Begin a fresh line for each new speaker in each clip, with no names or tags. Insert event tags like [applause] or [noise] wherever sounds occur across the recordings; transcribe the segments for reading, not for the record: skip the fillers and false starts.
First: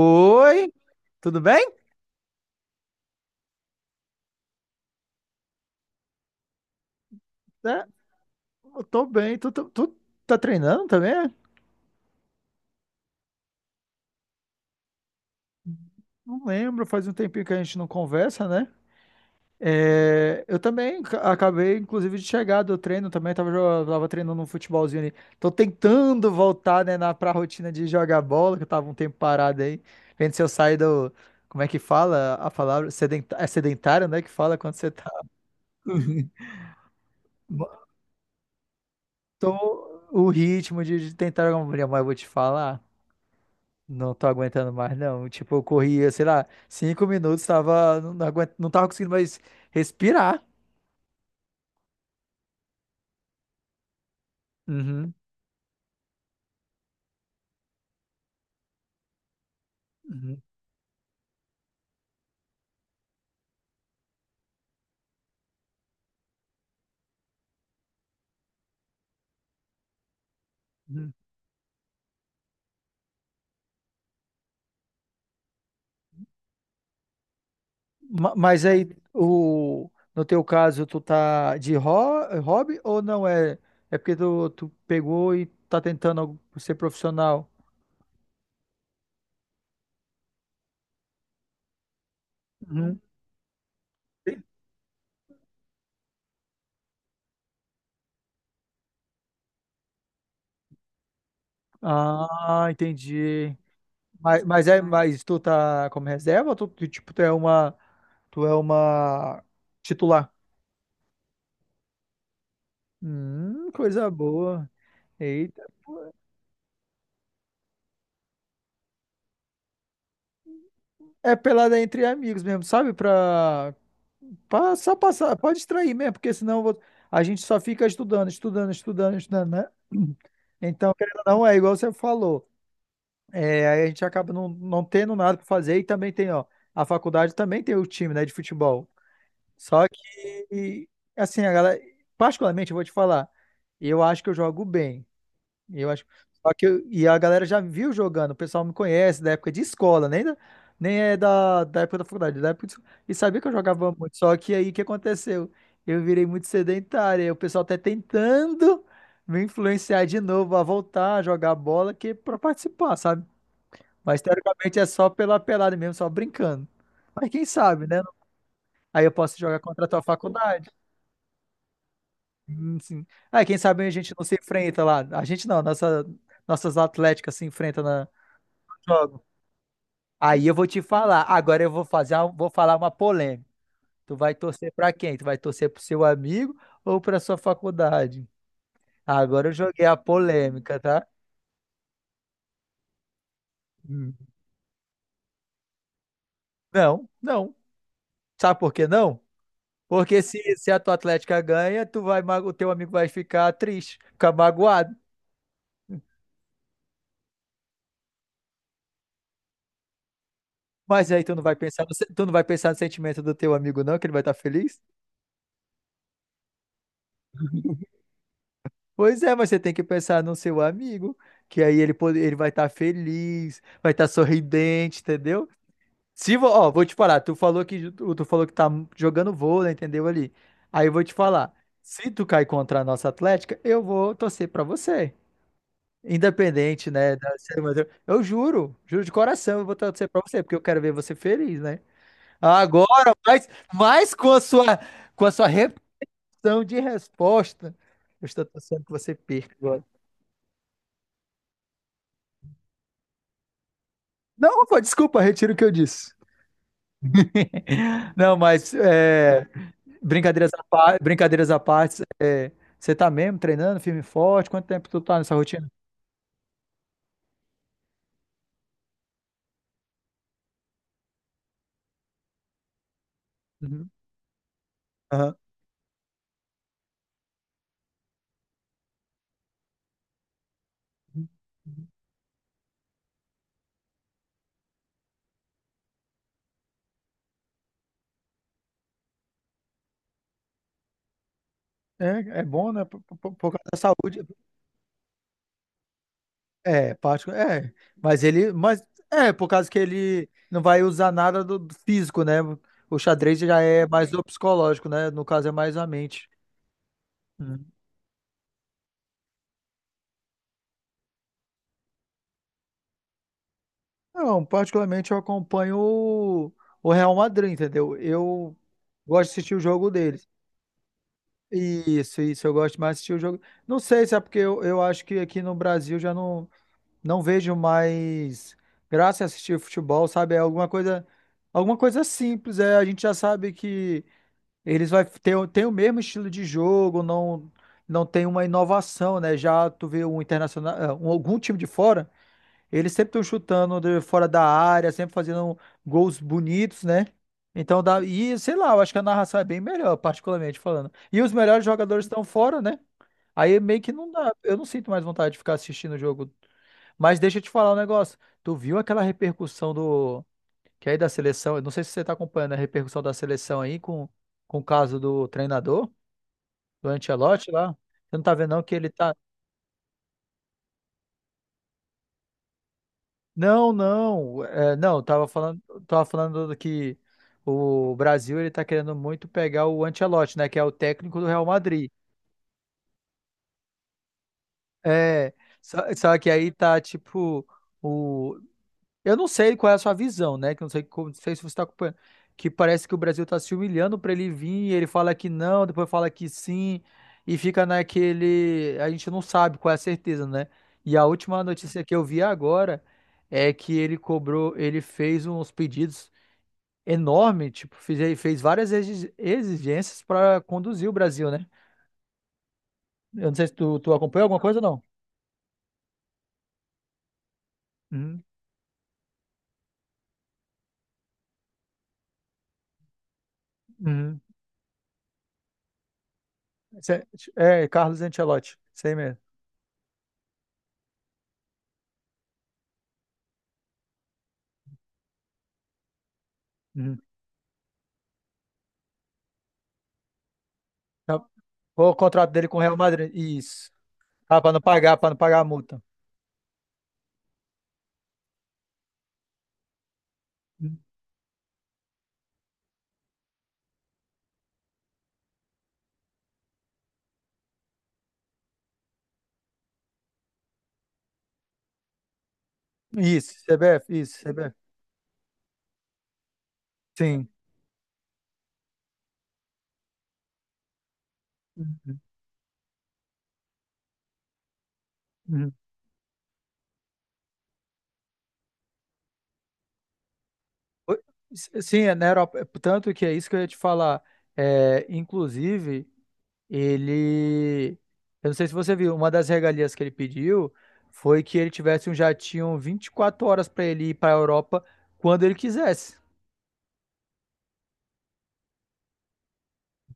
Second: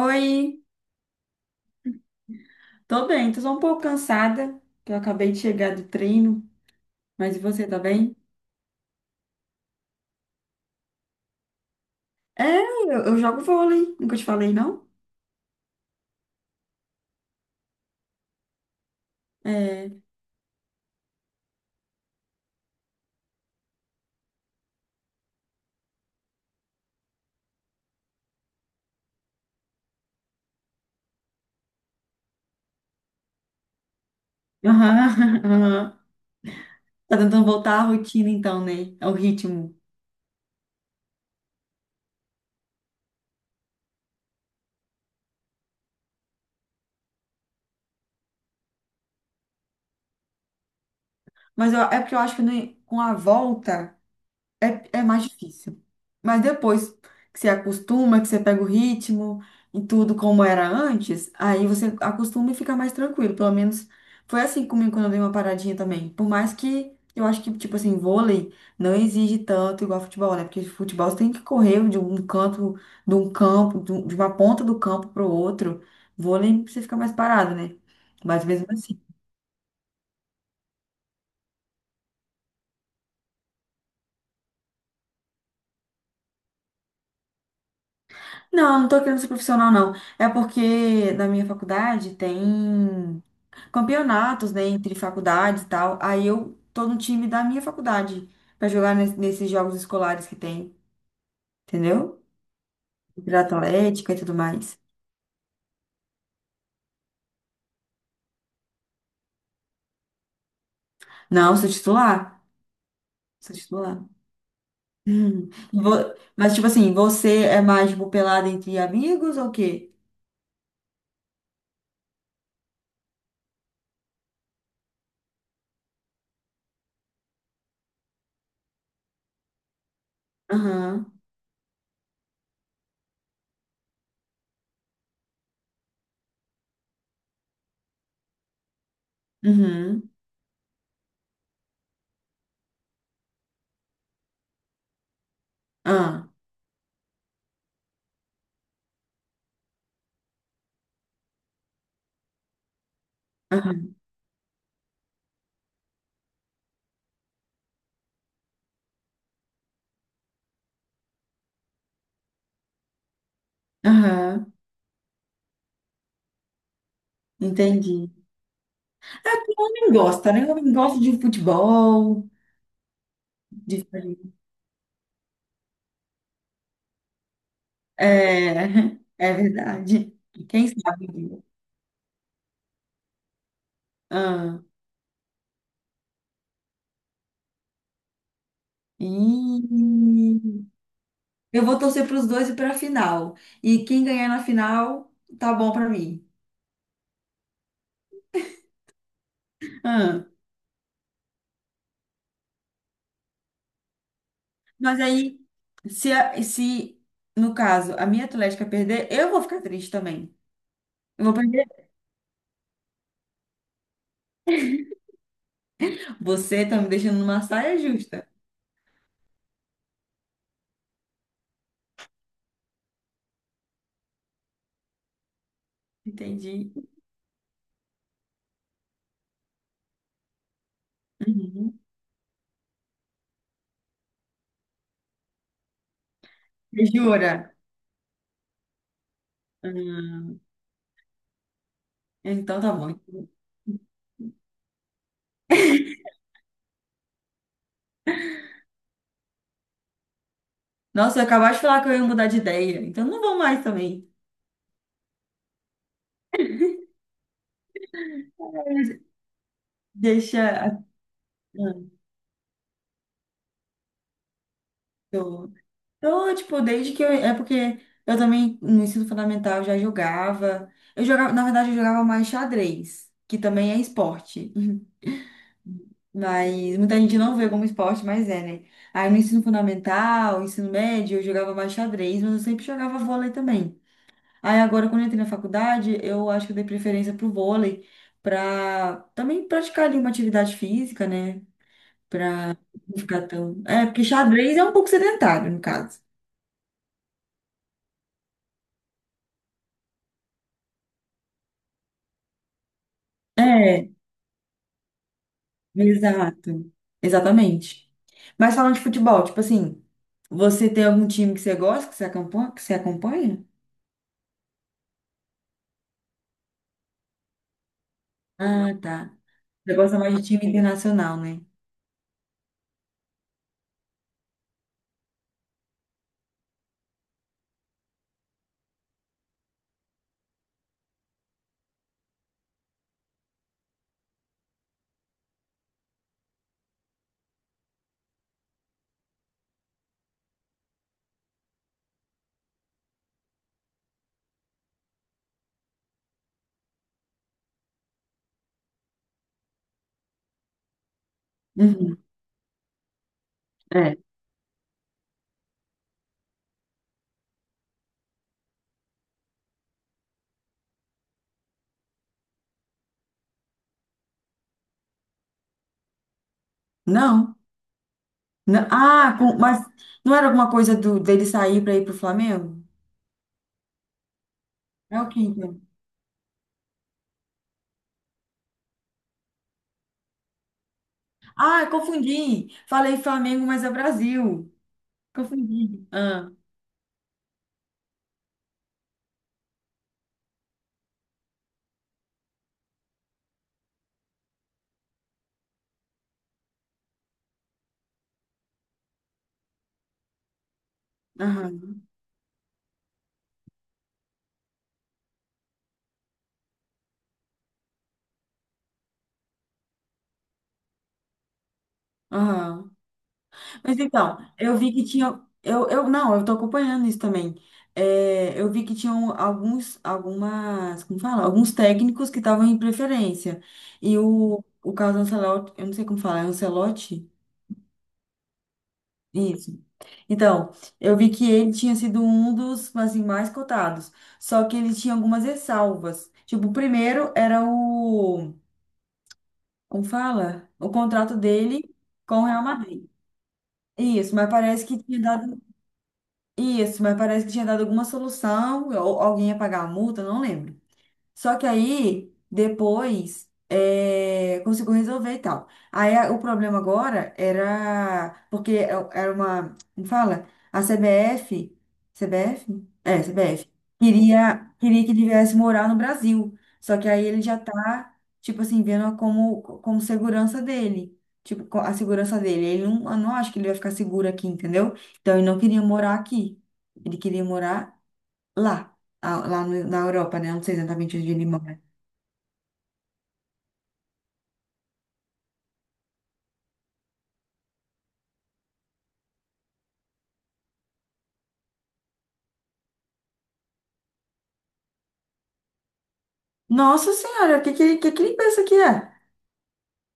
Oi,
tudo bem?
tô bem, tô só um pouco cansada, que eu acabei de chegar do treino, mas e você, tá
É,
bem?
eu tô bem. Tu tá treinando também? É?
É, eu jogo vôlei, nunca te falei, não?
Não lembro, faz um tempinho que a gente não conversa, né?
É,
É, eu também acabei, inclusive, de chegar do treino também. Tava, tava treinando um futebolzinho ali. Tô tentando voltar, né, na, pra rotina de jogar bola, que eu tava um tempo parado aí. Vendo se eu saio do. Como é que fala a palavra? Sedenta- é sedentário, né? Que fala quando você
aham,
tá.
[laughs] aham. Tá tentando voltar à rotina então, né? Ao ritmo.
Tô o ritmo de, tentar jogar uma bola, mas eu vou te falar. Não tô aguentando mais, não. Tipo, eu corria, sei lá, 5 minutos, tava, não, não aguento, não tava conseguindo mais respirar.
É porque eu acho que né, com a volta. É, é
Uhum,
mais difícil. Mas depois que você acostuma, que você pega o ritmo e tudo
uhum,
como era antes, aí você acostuma e fica mais tranquilo. Pelo menos foi assim comigo quando eu dei uma paradinha também. Por mais que eu acho que, tipo assim, vôlei não exige tanto igual futebol, né? Porque futebol
uhum.
você tem que correr de um canto, de um campo, de uma ponta do campo para o outro. Vôlei você fica mais parado, né?
Ma-
Mas
Mas
mesmo
aí,
assim.
o, no teu caso, tu tá de é hobby ou não é? É porque tu, pegou e tá tentando ser profissional.
Não, não tô querendo ser profissional, não. É porque na minha faculdade
Uhum.
tem campeonatos, né, entre faculdades e tal. Aí eu tô no time da minha faculdade pra jogar nesses jogos escolares que tem, entendeu?
Ah,
Pra
entendi.
atlética e tudo
Mas
mais.
é, mas tu tá como reserva ou tu, tipo, tu é uma titular?
Não, sou titular. Sou titular.
Coisa boa.
Hum.
Eita, pô.
Mas, tipo assim, você é mais, tipo, pelada entre amigos ou o quê?
É pelada entre amigos mesmo, sabe? Pra só passar, pode distrair mesmo, porque senão eu vou, a gente só fica estudando, estudando, estudando, estudando, né? [clears throat] Então,
Aham.
querendo ou não, é igual você falou. É, aí a gente acaba não tendo nada para fazer e também tem, ó, a faculdade também tem o time, né, de futebol. Só
Uhum.
que, assim, a galera, particularmente, eu vou te falar, eu acho que eu jogo bem. Eu acho.
Ah.
Só que e a galera já me viu jogando, o pessoal me conhece da época de escola, nem, da- nem é da época da faculdade, da época de escola. E sabia que eu jogava
Aham.
muito. Só que aí o que aconteceu? Eu virei muito sedentário, e o pessoal tá tentando me influenciar de novo a voltar a jogar bola que pra participar, sabe? Mas
Aham.
teoricamente é só pela pelada mesmo, só brincando. Mas quem sabe,
Entendi.
né? Aí eu
É
posso
que
jogar
o
contra a
homem
tua
gosta, né? O
faculdade.
homem gosta de futebol,
Sim. Aí quem sabe
de...
a gente não se enfrenta lá. A gente não, nossa, nossas atléticas se enfrentam
É, [laughs]
jogo.
é verdade.
Aí eu vou
Quem
te
sabe?
falar.
Um
Agora eu vou fazer uma, vou falar uma polêmica. Tu vai
dia.
torcer pra quem? Tu vai torcer pro seu amigo ou pra sua faculdade? Agora eu
E
joguei a polêmica, tá?
eu vou torcer para os dois e para a final. E quem
Hum.
ganhar na final, tá bom para mim.
Não, não. Sabe por que não? Porque
Ah,
se a tua Atlética ganha, tu vai, o teu amigo vai ficar triste, ficar magoado.
mas aí, se no caso a minha Atlética perder, eu vou ficar triste também.
Mas aí
Eu vou
tu não vai
perder.
pensar no, tu não vai pensar no sentimento do teu amigo, não, que ele vai estar feliz?
Você tá me deixando numa saia justa.
Pois é, mas você tem que pensar no seu amigo, que aí ele, ele vai estar feliz, vai estar sorridente, entendeu? Se, ó,
Entendi.
vou te falar, tu falou que tá jogando vôlei, entendeu ali? Aí eu vou te falar,
Uhum.
se tu cair contra a nossa Atlética, eu vou torcer pra você. Independente, né, da
Jura?
ser eu juro, juro de coração, eu vou torcer pra
Hum,
você, porque eu quero ver você feliz, né?
então tá bom.
Agora, mas com a sua repetição de resposta, eu estou torcendo que você perca agora.
Nossa, eu acabaste de falar que eu ia mudar de ideia. Então não vou mais também.
Não, pô, desculpa, retiro o que eu disse. [laughs] Não, mas é,
Deixa.
brincadeiras à
a-
parte, brincadeiras à
Ah,
parte, é, você tá mesmo treinando firme e forte? Quanto tempo tu tá nessa
tô-
rotina?
Então, tipo, desde que eu. É porque eu também, no ensino fundamental, já jogava. Eu jogava, na verdade, eu jogava mais xadrez, que também é
Uhum.
esporte.
Aham.
Mas muita gente não vê como esporte, mas é, né? Aí no ensino fundamental, ensino médio, eu jogava mais xadrez, mas eu sempre jogava vôlei também. Aí agora, quando eu entrei na faculdade, eu acho que eu dei preferência pro vôlei, pra também praticar ali uma atividade física, né?
É, é
Pra
bom, né?
não ficar
Por causa
tão.
da
É, porque
saúde.
xadrez é um pouco sedentário, no caso.
É, parte, é. Mas ele, mas é por causa que ele não vai usar nada do físico, né? O xadrez já é
É.
mais do psicológico, né? No caso é mais a mente.
Exato.
Uhum.
Exatamente. Mas falando de futebol, tipo assim, você tem algum time que você gosta, que você acompanha? Que você acompanha?
Não, particularmente eu acompanho o Real Madrid, entendeu? Eu
Ah, tá.
gosto de assistir o
Você
jogo
gosta mais de
deles.
time internacional, né?
Isso, eu gosto mais de assistir o jogo. Não sei se é porque eu, acho que aqui no Brasil já não vejo mais graça em assistir futebol, sabe? É alguma coisa simples, é, a gente já sabe que eles vai ter, tem o mesmo estilo de jogo, não tem uma inovação, né? Já tu vê um internacional, ah, algum time de fora eles sempre estão chutando de fora da área, sempre fazendo gols bonitos, né? Então dá. E sei lá, eu acho que a narração é bem melhor, particularmente falando. E os melhores
Uhum.
jogadores estão fora, né? Aí meio que
É.
não dá. Eu não sinto mais vontade de ficar assistindo o jogo. Mas deixa eu te falar um negócio. Tu viu aquela repercussão do. Que é aí da seleção. Eu não sei se você tá acompanhando a repercussão da seleção aí com o caso do treinador, do
Não.
Ancelotti lá. Você não tá vendo, não,
Não.
que ele tá.
Mas não era alguma coisa do, dele sair para ir pro Flamengo?
Não, não, é,
É
não,
o quê,
tava falando,
então?
tava falando do que o Brasil ele tá querendo muito pegar o Ancelotti, né, que é o técnico do Real
Ah,
Madrid.
confundi. Falei Flamengo, mas é Brasil.
É, só,
Confundi.
só que
Ah,
aí tá tipo o, eu não sei qual é a sua visão, né, que eu não sei, como- não sei se você tá acompanhando, que parece que o Brasil tá se humilhando pra ele vir, e ele fala que não, depois fala que sim e fica naquele, a gente não sabe qual é a certeza, né? E a última
aham,
notícia que eu vi agora é que ele cobrou, ele fez uns pedidos enorme, tipo, fez, fez várias exigências para conduzir o Brasil, né?
aham.
Eu não sei se tu,
Mas
tu
então,
acompanha alguma
eu
coisa ou
vi
não.
que tinha. Não, eu tô acompanhando isso também.
Uhum,
É, eu vi que tinham alguns, algumas, como fala? Alguns técnicos que estavam em preferência. E
uhum.
o Carlos Ancelotti, eu não sei como falar, é
Cê-
Ancelotti?
É, Carlos Ancelotti, sei mesmo.
Isso. Então, eu vi que ele tinha sido um dos, assim, mais cotados. Só que ele tinha algumas ressalvas. Tipo, o
Uhum.
primeiro era o, como fala? O contrato
Tá.
dele
O
com o
contrato
Real
dele com o Real
Madrid.
Madrid, isso.
Isso, mas
Ah,
parece que tinha
para não pagar
dado.
a multa.
Isso, mas parece que tinha dado alguma solução, ou alguém ia pagar a multa, não lembro.
Uhum.
Só que aí, depois, é, conseguiu resolver e tal. O problema agora era. Era uma. Como fala? A CBF. CBF? É,
Isso,
CBF.
CBF, isso,
Queria,
CBF.
queria que ele viesse morar no Brasil. Só que aí ele
Sim.
já tá, tipo assim, vendo como, como segurança dele. Tipo, a segurança dele. Ele não, eu não acho que ele vai ficar seguro aqui, entendeu? Então ele não
Uhum.
queria morar aqui. Ele queria morar lá, lá na Europa, né? Eu não sei exatamente
Oi,
onde ele mora.
sim, é na Europa. É, tanto que é isso que eu ia te falar. É, inclusive. Ele. Eu não sei se você viu, uma das regalias que ele pediu foi que ele tivesse um jatinho 24 horas para ele ir para a Europa quando ele quisesse.
Nossa Senhora, o que ele pensa que é?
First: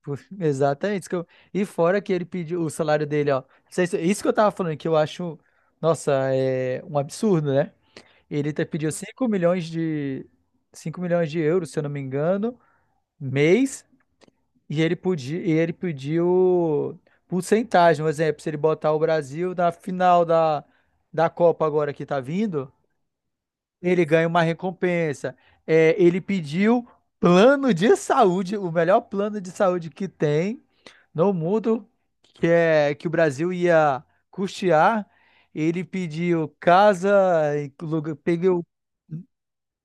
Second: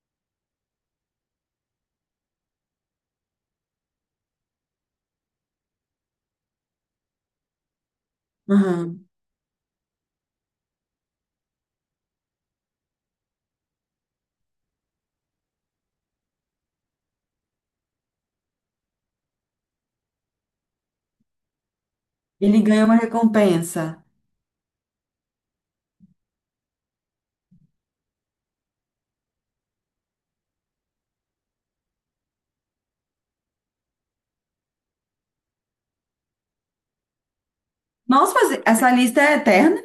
[laughs] Exatamente. Isso que eu. E fora que ele pediu o salário dele, ó. Isso que eu tava falando, que eu acho, nossa, é um absurdo, né? Ele pediu
Aham.
5 milhões de euros, se eu não me engano, mês. E ele podia, e ele pediu porcentagem, um exemplo, se ele botar o Brasil na final da, da Copa agora que tá
Ele
vindo,
ganhou uma
ele
recompensa.
ganha uma recompensa. É, ele pediu plano de saúde, o melhor plano de saúde que tem no mundo, que é que o Brasil ia custear. Ele pediu casa, e lugar,
Nossa,
peguei
mas
o
essa lista é eterna?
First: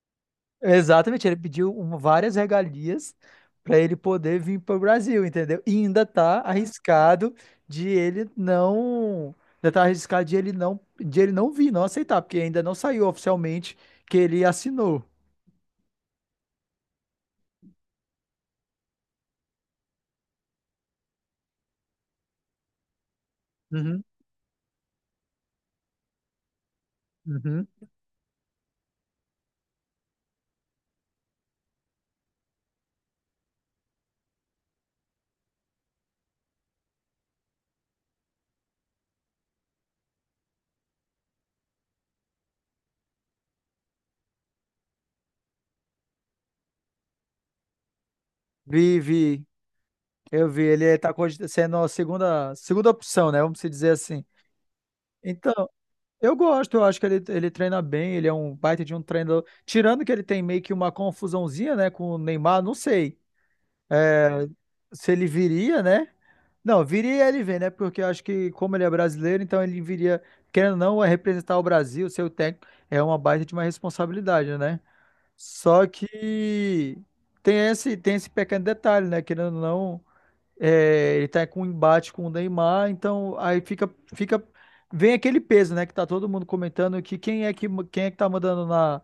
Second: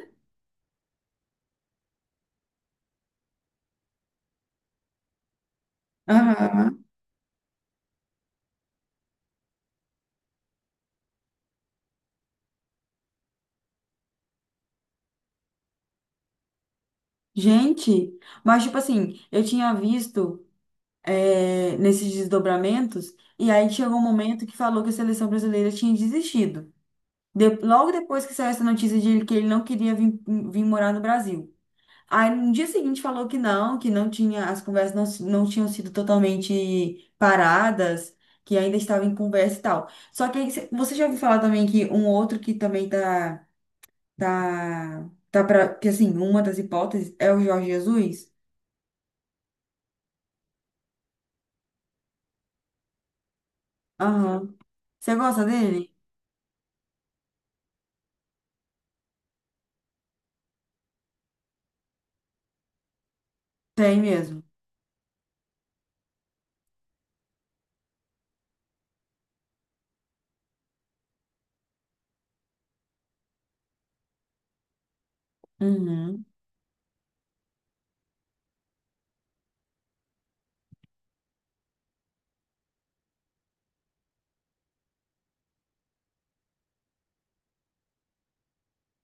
exatamente, ele pediu várias regalias para ele poder vir para o Brasil, entendeu? E ainda tá
Aham.
arriscado de ele não, ainda tá arriscado de ele não, vir, não aceitar, porque ainda não saiu oficialmente que ele assinou.
Gente, mas tipo assim, eu tinha visto, é, nesses desdobramentos, e aí chegou um
Uhum,
momento que falou que a seleção brasileira tinha desistido.
uhum.
Logo depois que saiu essa notícia de que ele não queria vir, vir morar no Brasil. Aí no dia seguinte falou que não tinha, as conversas não, não tinham sido totalmente paradas, que ainda estava em conversa e tal. Só que aí você já ouviu falar também que um outro que também tá, tá pra, que assim, uma das hipóteses é o Jorge Jesus?
Vi, vi, eu vi, ele tá cogit- sendo a segunda opção, né? Vamos se dizer assim.
Aham. Você gosta
Então,
dele?
eu gosto, eu acho que ele treina bem, ele é um baita de um treinador. Tirando que ele tem meio que uma confusãozinha, né, com o Neymar, não sei
Tem mesmo.
se ele viria, né? Não, viria ele vem, né? Porque eu acho que como ele é brasileiro, então ele viria, querendo ou não, é representar o Brasil, ser o técnico, é uma baita de uma responsabilidade, né? Só
Uhum.
que tem esse pequeno detalhe, né? Querendo ou não, é, ele tá com um embate com o Neymar, então aí fica, vem aquele peso, né? Que tá todo mundo comentando que quem é que tá mandando na,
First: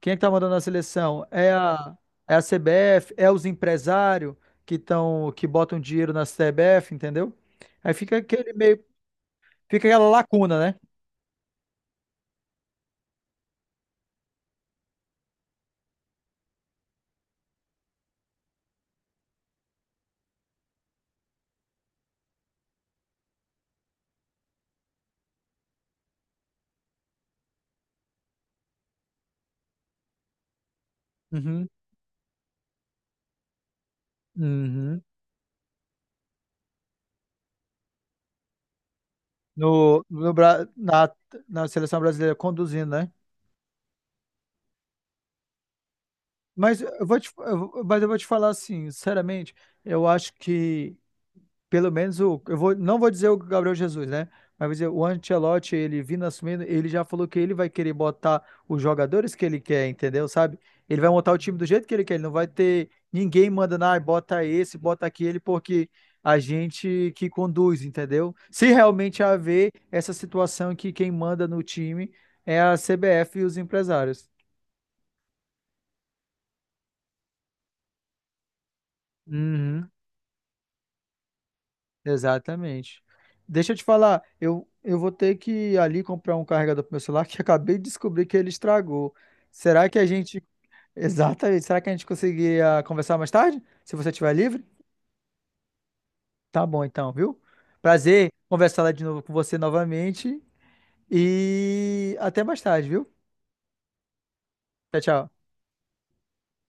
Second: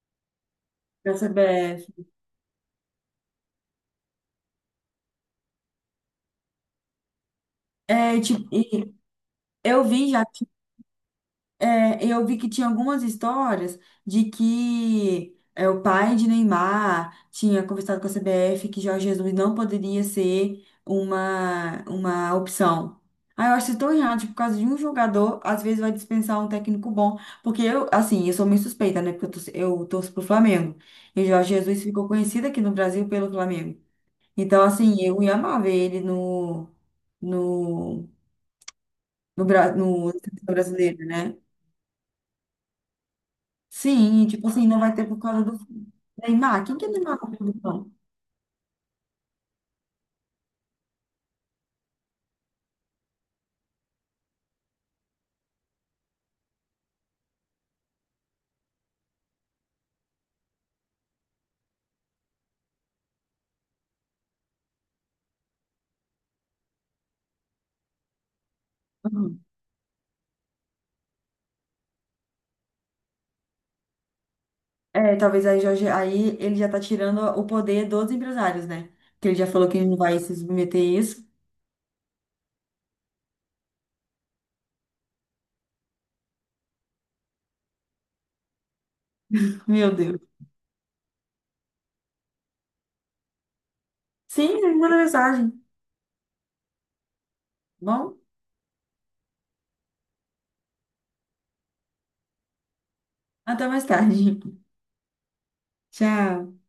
quem é que tá mandando na
Da
seleção? É
CBF.
a, é a CBF, é os empresários que tão, que botam dinheiro na CBF, entendeu? Aí fica
É, tipo,
aquele meio,
e eu
fica aquela
vi já.
lacuna, né?
É, eu vi que tinha algumas histórias de que é, o pai de Neymar tinha conversado com a CBF que Jorge Jesus não poderia ser uma opção. Ah, eu acho isso tão errado, tipo, por causa de um jogador, às vezes vai dispensar um técnico bom. Porque eu, assim, eu sou meio suspeita, né? Porque eu torço pro Flamengo. E o Jorge
Uhum,
Jesus ficou conhecido aqui no Brasil pelo Flamengo. Então, assim,
uhum.
eu ia amar ver ele no, no, no,
No,
no, no
no, Bra-
brasileiro,
na,
né?
na seleção brasileira conduzindo, né?
Sim, e, tipo assim, não vai ter por causa do Neymar. Quem
Mas
que é
eu vou
Neymar
te,
na
eu vou-
produção?
mas eu vou te falar assim, sinceramente, eu acho que pelo menos o, eu vou, não vou dizer o Gabriel Jesus, né? Mas vou dizer, o Ancelotti, ele vindo assumindo, ele já falou que ele vai querer botar os jogadores que ele quer, entendeu? Sabe? Ele vai montar o time do jeito que ele quer, ele não vai ter ninguém mandando, ah, bota esse, bota aquele, porque a gente que conduz, entendeu? Se realmente
Uhum.
haver essa situação que quem manda no time é a CBF e os empresários.
É, talvez aí, Jorge, aí ele já tá tirando o poder dos empresários, né? Que ele já falou que ele
Uhum.
não vai se submeter a isso.
Exatamente. Deixa eu te falar, eu vou ter que ir ali comprar um carregador pro meu celular que eu acabei de descobrir que ele estragou. Será
Meu
que a
Deus.
gente. [laughs] Exatamente. Será que a gente conseguiria conversar mais tarde? Se você estiver
Sim,
livre?
ele mandou mensagem.
Tá bom então, viu?
Bom,
Prazer conversar lá de novo com você novamente. E até mais tarde, viu?
até mais tarde.
Tchau, tchau.
[laughs] Tchau.